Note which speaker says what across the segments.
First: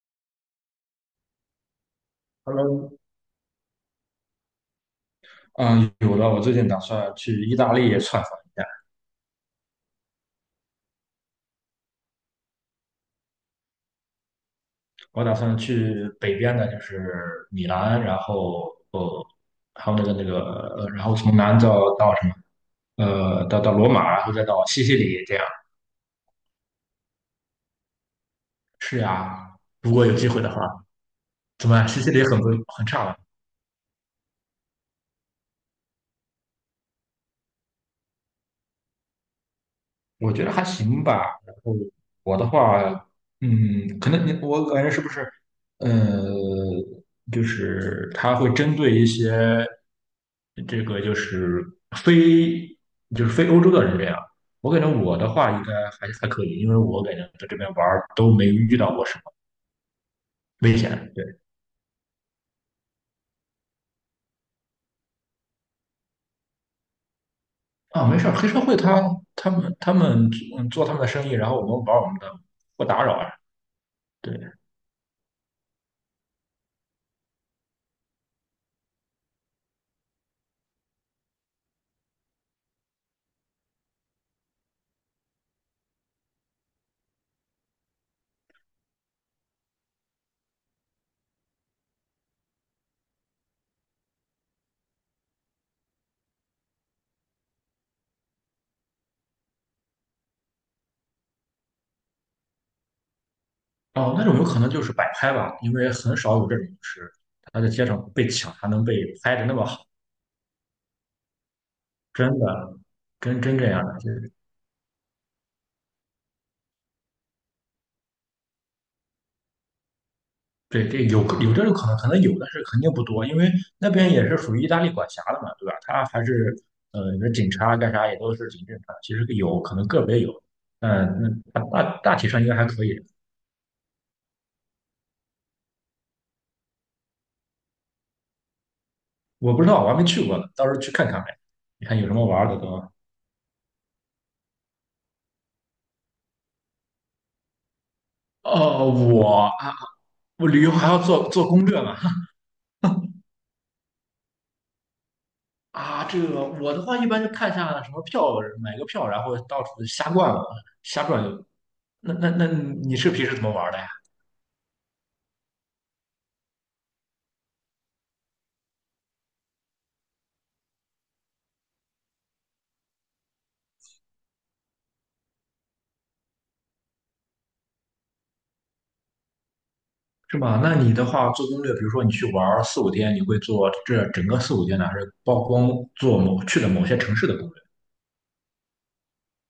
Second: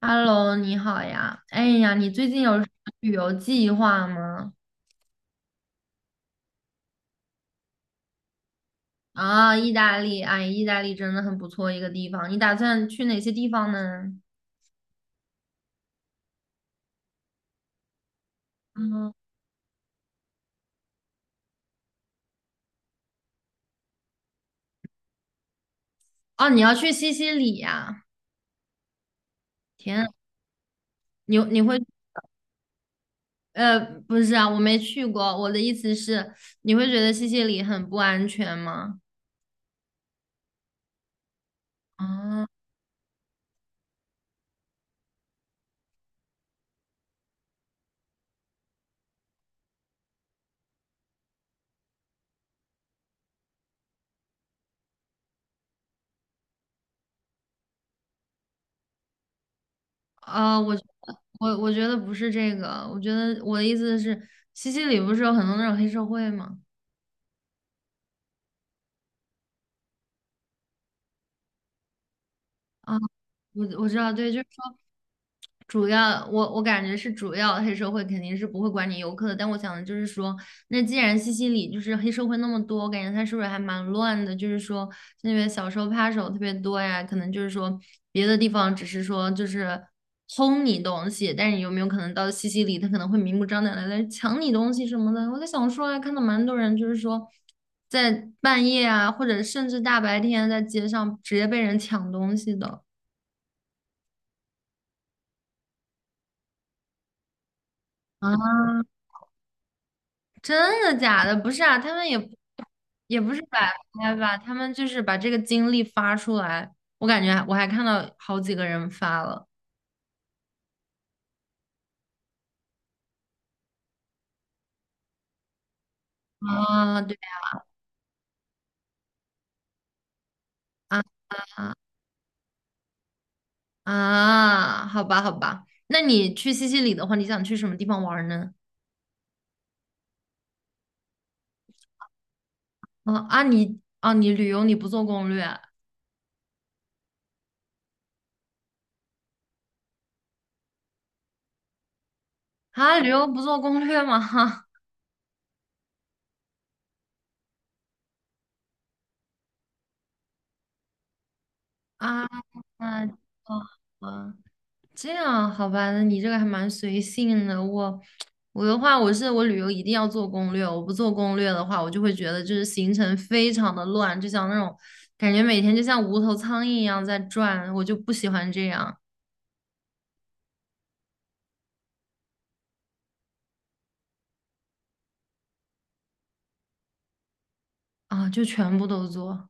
Speaker 1: Hello,你好呀。哎呀，你最近有什么
Speaker 2: Hello，
Speaker 1: 旅游计划吗？
Speaker 2: 嗯，有的，我最近打算去意大利窜访一下。
Speaker 1: 啊，意大利，哎，意大利真的很不错一个地方。你打算去哪些地方呢？
Speaker 2: 我打算去北边的，就是米兰，然后
Speaker 1: 嗯，
Speaker 2: 还有那个，呃，然后从南到什么，呃，到罗马，然后再到西西里，这样。
Speaker 1: 哦，你要去西西里呀？
Speaker 2: 是呀，如
Speaker 1: 天
Speaker 2: 果
Speaker 1: 啊，
Speaker 2: 有机会的话，
Speaker 1: 你你
Speaker 2: 怎么
Speaker 1: 会
Speaker 2: 样？西西里很不很差吗？
Speaker 1: 呃，不是啊，我没去过。我的意思是，你会觉得西西里很不安全吗？
Speaker 2: 我觉得还行吧。然后我
Speaker 1: 啊，
Speaker 2: 的话，嗯，可能你我感觉是不是，呃，就是他会针对一些这个就是非非欧洲的人这样。我感觉我的话应该还可以，因为我感觉在这边玩儿都没遇到过什么
Speaker 1: 我
Speaker 2: 危
Speaker 1: 觉
Speaker 2: 险。
Speaker 1: 得，
Speaker 2: 对
Speaker 1: 我觉得不是这个，我觉得我的意思是，西西里不是有很多那种黑社会吗？
Speaker 2: 啊，没事儿，黑社会他他们嗯做他们的生意，然后我们玩我们的，不
Speaker 1: 啊，
Speaker 2: 打扰啊。
Speaker 1: 我知道，对，
Speaker 2: 对
Speaker 1: 主要我感觉是主要黑社会肯定是不会管你游客的，但我想的就是说，那既然西西里就是黑社会那么多，我感觉它是不是还蛮乱的？就是说那边小偷扒手特别多呀，可能就是说别的地方只是说就是偷你东西，但是有没有可能到西西里他可能会明目张胆的来抢你东西什么的？我在想说啊，看到蛮多人就是说在半夜啊，或者甚至大白天在街上直接被人抢东西的。
Speaker 2: 哦，那种有可能就是摆拍吧，因为很少有这种就是他在街上被抢还能
Speaker 1: 啊。
Speaker 2: 被拍的那么好，
Speaker 1: 真的假的？不是啊，他们也
Speaker 2: 真的
Speaker 1: 不
Speaker 2: 真
Speaker 1: 是
Speaker 2: 真这
Speaker 1: 摆
Speaker 2: 样的，就
Speaker 1: 拍
Speaker 2: 是
Speaker 1: 吧，他们就是把这个经历发出来。我感觉我还看到好几个人发了。
Speaker 2: 对这有这种可能，可能有，但是肯定不多，因为那边也是属于意大利管辖的嘛，对吧？他还是
Speaker 1: 啊，
Speaker 2: 呃，
Speaker 1: 对。
Speaker 2: 你说警察干啥也都是挺正常，其实有可能个别有，
Speaker 1: 啊
Speaker 2: 嗯，那大体上应该还可以。
Speaker 1: 好吧好吧。那你去西西里的话，你想去什么地方玩呢？
Speaker 2: 我不知道，我还没去过呢，到时候去看看呗，你看有什么玩儿的都。
Speaker 1: 你啊你旅游你不做攻略啊？
Speaker 2: 哦，我啊，我旅游还要做攻略嘛。
Speaker 1: 啊，旅游不做攻略吗？
Speaker 2: 啊，这个我的话一般就看一下什么票，买个票，然后到处瞎逛嘛瞎转悠。那
Speaker 1: 啊
Speaker 2: 那那你
Speaker 1: 啊，
Speaker 2: 是平时怎么玩的呀？
Speaker 1: 啊，这样好吧，那你这个还蛮随性的。我，我的话，我是我旅游一定要做攻略，我不做攻略的话，我就会觉得就是行程非常的乱，就像那种感觉每天就像无头苍蝇一样在转，我就不喜欢这样。
Speaker 2: 是吗？那你的话做攻略，比如说你去玩四五天，你会做这整个四五天呢，还是曝光做某去的某些城市的攻
Speaker 1: 啊，就全部都做。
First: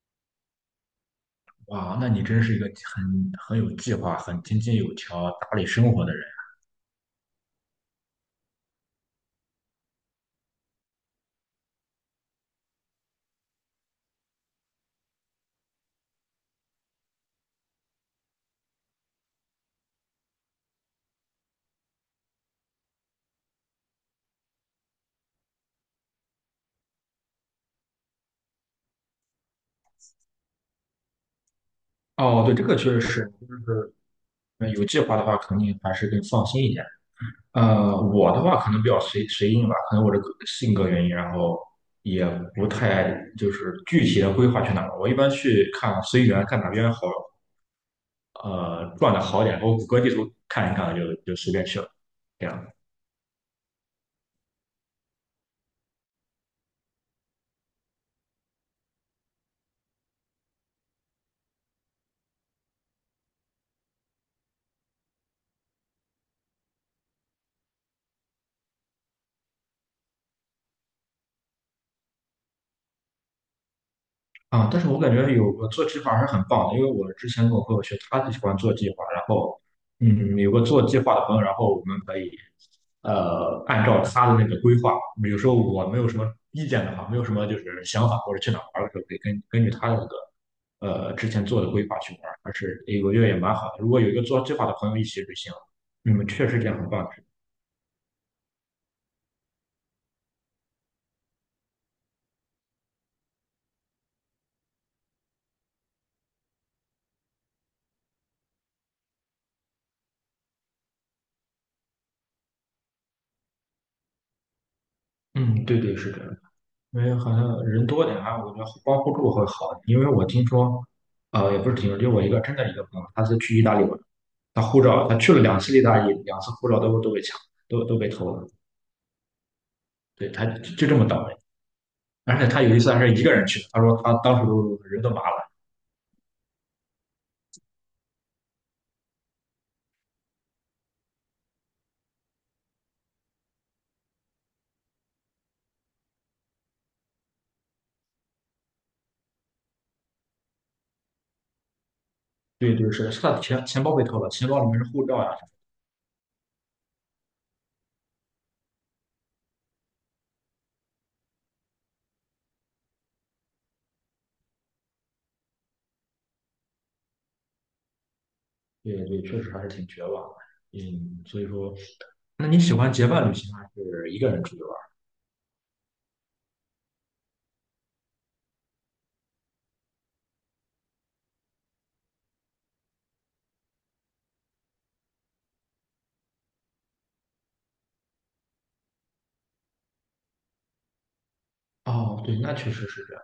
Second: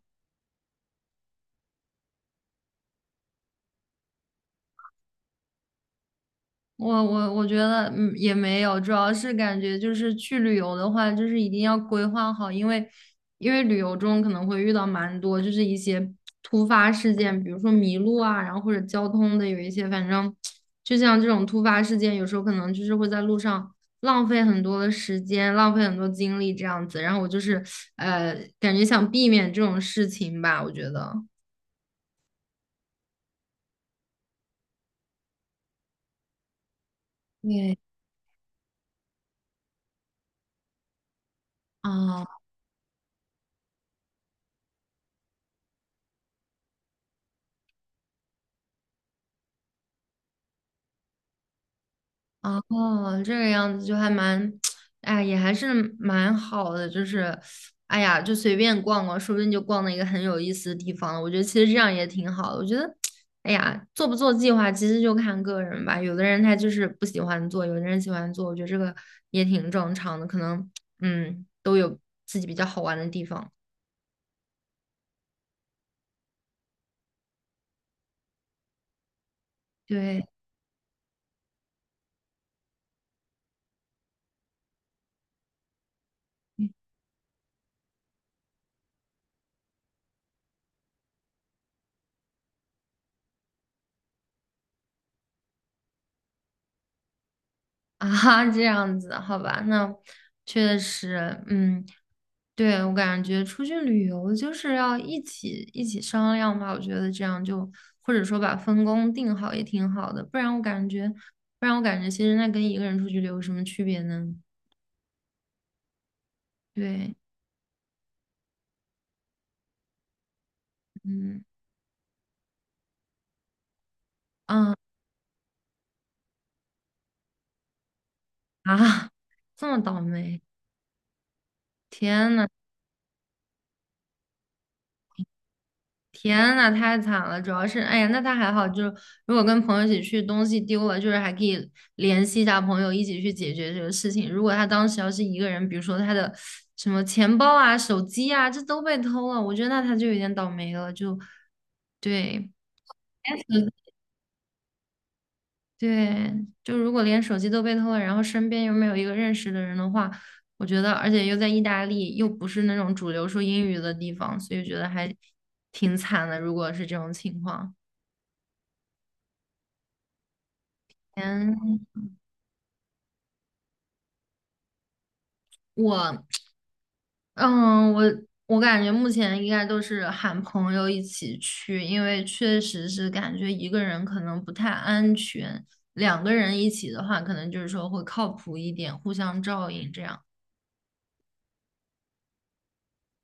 Speaker 2: 略？哇，那你真是一个很有计划、很井井有条、打理生活的人。
Speaker 1: 我觉得也没有，主要是感觉就是去旅游的话，就是一定要规划好，因为旅游中可能会遇到蛮多就是一些突发事件，比如说迷路啊，然后或者交通的有一些，反正就像这种突发事件，有时候可能就是会在路上浪费很多的时间，浪费很多精力这样子。然后我就是感觉想避免这种事情吧，我觉得。
Speaker 2: 哦，对，这个确实是，就是呃有计划的话，肯定还是更放心一点。
Speaker 1: 对。
Speaker 2: 呃，我的话可能比较随性吧，可能我这个性格原因，然后也
Speaker 1: 啊。
Speaker 2: 不太就是具体的规划去哪儿。我一般去看随缘，看哪边好，呃，转的好点，我谷歌地图看一看就随便去了。这样。
Speaker 1: 哦，这个样子就还蛮，哎呀，也还是蛮好的，就是，哎呀，就随便逛逛，说不定就逛到一个很有意思的地方了。我觉得其实这样也挺好的。我觉得，哎呀，做不做计划其实就看个人吧。有的人他就是不喜欢做，有的人喜欢做，我觉得这个也挺正常的。可能，嗯，都有自己比较好玩的地方。
Speaker 2: 啊，但是我感觉有个做计划还是很棒的，因为我之前跟我朋友去，他就喜欢做计划，然后，
Speaker 1: 对，
Speaker 2: 嗯，有个做计划的朋友，然后我们可以，呃，按照他的那个规划，比如说我没有什么意见的话，没有什么就是想法或者去哪儿玩的时候，可以根据他的那个，呃，之前做的规划去玩，还是诶我觉得也蛮好的。如果有一个做计划的朋友一起旅行，嗯，确实这样很棒。
Speaker 1: 啊，这样子，好吧，那确实，嗯，对，我感觉出去旅游就是要一起商量吧，我觉得这样就或者说把分工定好也挺好的，不然我感觉，不然我感觉其实那跟一个人出去旅游有什么区别呢？
Speaker 2: 嗯，对，是的。因为
Speaker 1: 对，
Speaker 2: 好像人多点啊，我觉得互帮互助会好一点因为我听说，
Speaker 1: 嗯，
Speaker 2: 呃，也不是听说，就我一个真的一个朋友，他是去意大利玩，他
Speaker 1: 啊
Speaker 2: 护照他去了两次意大利，两次护照都被抢，都被偷了。
Speaker 1: 啊，这么倒
Speaker 2: 对，
Speaker 1: 霉，
Speaker 2: 他就这么倒霉。
Speaker 1: 天
Speaker 2: 而且
Speaker 1: 呐！
Speaker 2: 他有一次还是一个人去的，他说他当时都人都麻了。
Speaker 1: 天呐，太惨了！主要是，哎呀，那他还好，就是如果跟朋友一起去，东西丢了，就是还可以联系一下朋友一起去解决这个事情。如果他当时要是一个人，比如说他的什么钱包啊、手机啊，这都被偷了，我觉得那他就有点倒霉了。就对，
Speaker 2: 对，是他
Speaker 1: 连
Speaker 2: 的钱
Speaker 1: 手
Speaker 2: 钱包被偷了，钱包里面是护照呀、
Speaker 1: 对，就如果连手机都被偷了，然后身边又没有一个认识的人的话，我觉得，而且又在意大利，又不是那种主流说英语的地方，所以觉得还挺惨的。如果是这种情况。
Speaker 2: 对，确实还是挺绝望的。嗯，所以说，
Speaker 1: 前
Speaker 2: 那你喜欢结伴旅行还是一个人出去玩？
Speaker 1: 我，嗯，我感觉目前应该都是喊朋友一起去，因为确实是感觉一个人可能不太安全，两个人一起的话，可能就是说会靠谱一点，互相照应这样。
Speaker 2: 哦，对，那确实是这样。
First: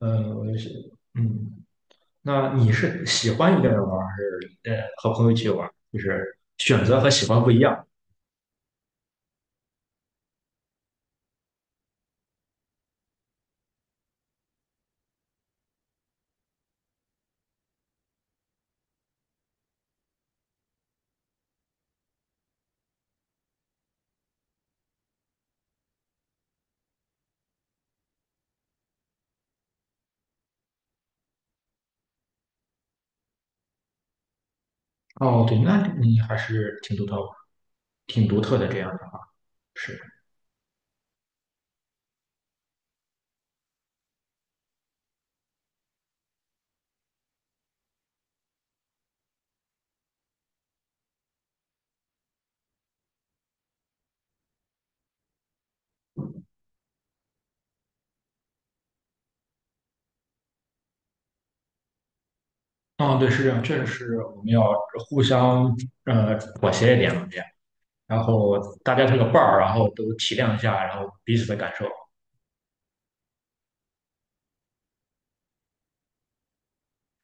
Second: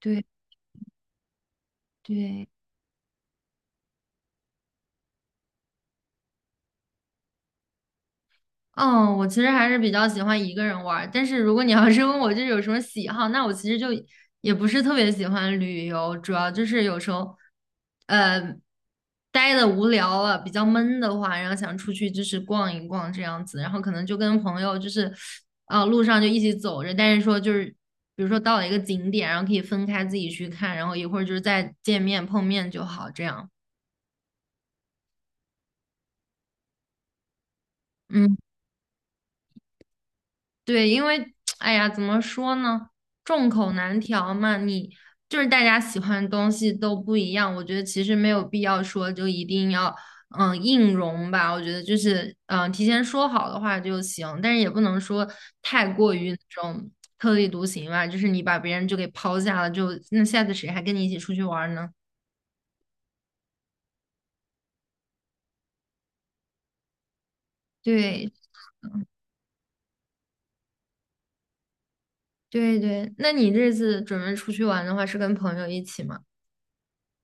Speaker 1: 对
Speaker 2: 我也是，嗯。
Speaker 1: 对，
Speaker 2: 那你是喜欢一个人玩还是呃和朋友一起玩就是选择和喜欢不一样。
Speaker 1: 嗯，我其实还是比较喜欢一个人玩儿，但是如果你要 是问我就是有什么喜好，那我其实就也不是特别喜欢旅游，主要就是有时候，呃，待的无聊了，比较闷的话，然后想出去就是逛一逛这样子，然后可能就跟朋友就是，啊，路上就一起走着，但是说就是，比如说到了一个景点，然后可以分开自己去看，然后一会儿就是再见面碰面就好，这样。
Speaker 2: 哦，对，那你还是挺独特，挺
Speaker 1: 嗯。
Speaker 2: 独特的这样的话是。
Speaker 1: 对，因为哎呀，怎么说呢，众口难调嘛。你就是大家喜欢的东西都不一样，我觉得其实没有必要说就一定要硬融吧。我觉得就是提前说好的话就行，但是也不能说太过于那种特立独行吧。就是你把别人就给抛下了，就那下次谁还跟你一起出去玩儿呢？
Speaker 2: 嗯，对，是这样，确实是我们要互相呃妥协一点嘛，这样，然
Speaker 1: 对
Speaker 2: 后大家这个伴儿，然后都体谅一下，然后彼此的感受
Speaker 1: 对对，那你这次准备出去玩的话，是跟朋友一起吗？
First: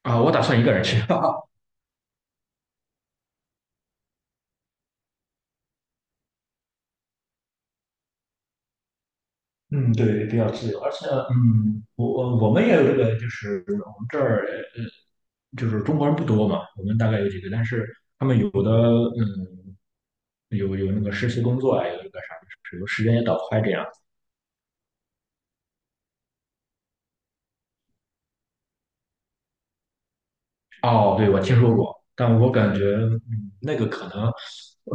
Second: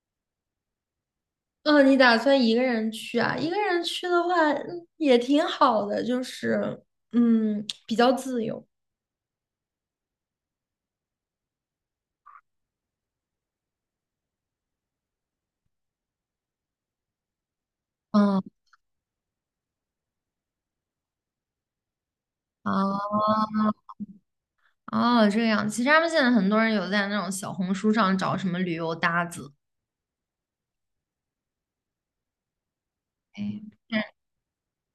Speaker 2: 啊。我打算一个人去。
Speaker 1: 嗯，你打算一个人去啊？一个人去的话，嗯，也挺好的，就是，嗯，比较自由。
Speaker 2: 嗯，对，比较自由，而且，嗯，我我们也有这个，就是我们这儿，呃，就是中国人不多嘛，我们大概有几个，但是他们
Speaker 1: 嗯，
Speaker 2: 有的，嗯，有那个实习工作呀，有那个啥，就是有时间
Speaker 1: 哦
Speaker 2: 也倒开这样。
Speaker 1: 哦，这样。其实他们现在很多人有在那种小红书上找什么旅游搭子。
Speaker 2: 哦，对，我听说过，但我感觉，嗯，
Speaker 1: 哎，
Speaker 2: 那个可能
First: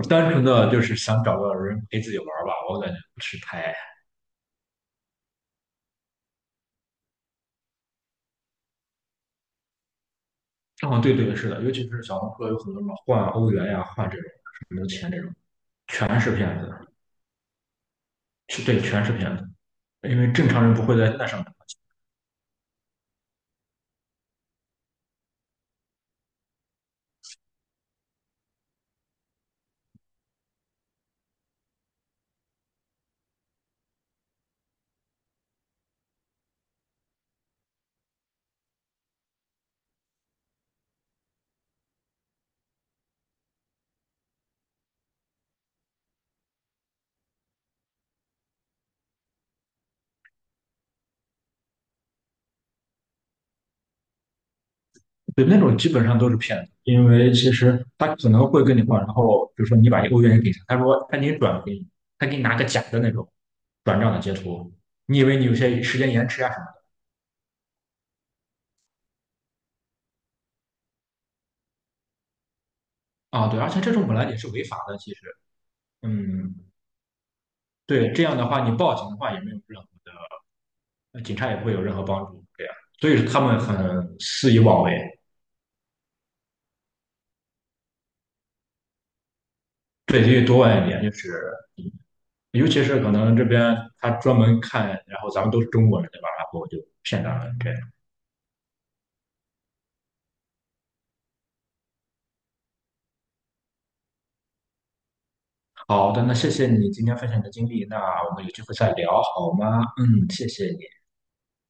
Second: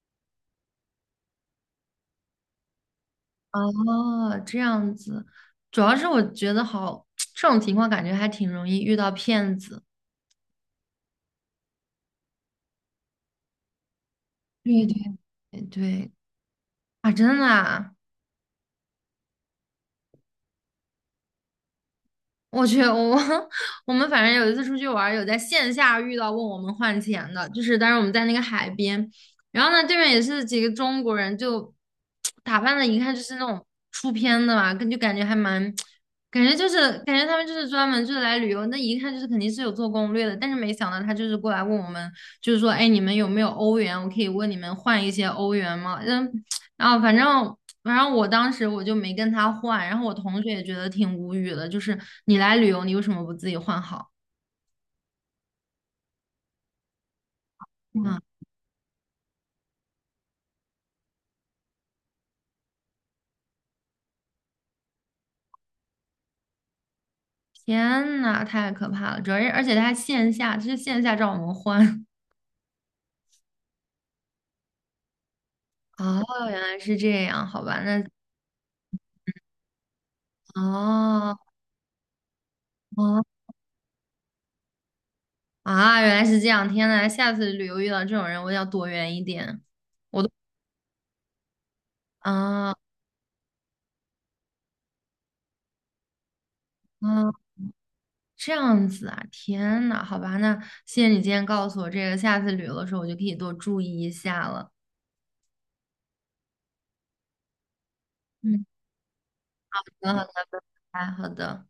Speaker 2: 单纯的就是想找个人陪自己玩儿吧，我感觉不是太……
Speaker 1: 哦，这样子。主要是我觉得好，这种情况感觉还挺容易遇到骗子。
Speaker 2: 哦，对，是的，尤其是小红书有很多什么换欧元呀、换这种什么
Speaker 1: 对
Speaker 2: 钱
Speaker 1: 对
Speaker 2: 这种，
Speaker 1: 对
Speaker 2: 全是骗子。
Speaker 1: 啊，真的啊。
Speaker 2: 是对，全是骗子，因为正常人不会在那上面。
Speaker 1: 我去，我 我们反正有一次出去玩儿有在线下遇到问我们换钱的，就是当时我们在那个海边，然后呢，对面也是几个中国人，就打扮的一看就是那种出片的嘛，跟就感觉还蛮，感觉他们就是专门就是来旅游，那一看就是肯定是有做攻略的，但是没想到他就是过来问我们，就是说，哎，你们有没有欧元？我可以问你们换一些欧元吗？嗯，然后反正。然后我当时我就没跟他换，然后我同学也觉得挺无语的，就是你来旅游，你为什么不自己换好？
Speaker 2: 对，那种基本上都是骗子，因为其实他
Speaker 1: 啊，
Speaker 2: 可能会跟你换，然后比如说你把一个欧元给他，他说他给你转给你，他给你拿个假的那种转账的截图，你以为你有些时间延迟啊什么
Speaker 1: 天呐，太可怕了！主要是而且他还线下，就是线下找我们换。
Speaker 2: 的啊？对，而且这种本来也是违法的，其实，
Speaker 1: 哦，
Speaker 2: 嗯，
Speaker 1: 原来是这样，好吧，那
Speaker 2: 对，这样的话你报警的话也没有任何的，呃
Speaker 1: 哦
Speaker 2: 警察也不会有任何帮助，对呀。所
Speaker 1: 哦
Speaker 2: 以他们很肆意妄为，
Speaker 1: 啊，原来是这样，天呐，下次旅游遇到这种人，我要躲远一点。我
Speaker 2: 对，
Speaker 1: 都
Speaker 2: 所以多问一点就是尤
Speaker 1: 啊，
Speaker 2: 其是可能这边他专门看，然后咱们都是中国人，对吧？然后就骗到
Speaker 1: 啊，
Speaker 2: 了这样。
Speaker 1: 这样子啊，天呐，好吧，那谢谢你今天告诉我这个，下次旅游的时候我就可以多注意一下了。
Speaker 2: 好的，那谢谢你今天分享的经历，那我们有机
Speaker 1: 嗯，
Speaker 2: 会再聊好
Speaker 1: 好
Speaker 2: 吗？
Speaker 1: 的好
Speaker 2: 嗯，谢
Speaker 1: 的，
Speaker 2: 谢你。
Speaker 1: 哎，好的。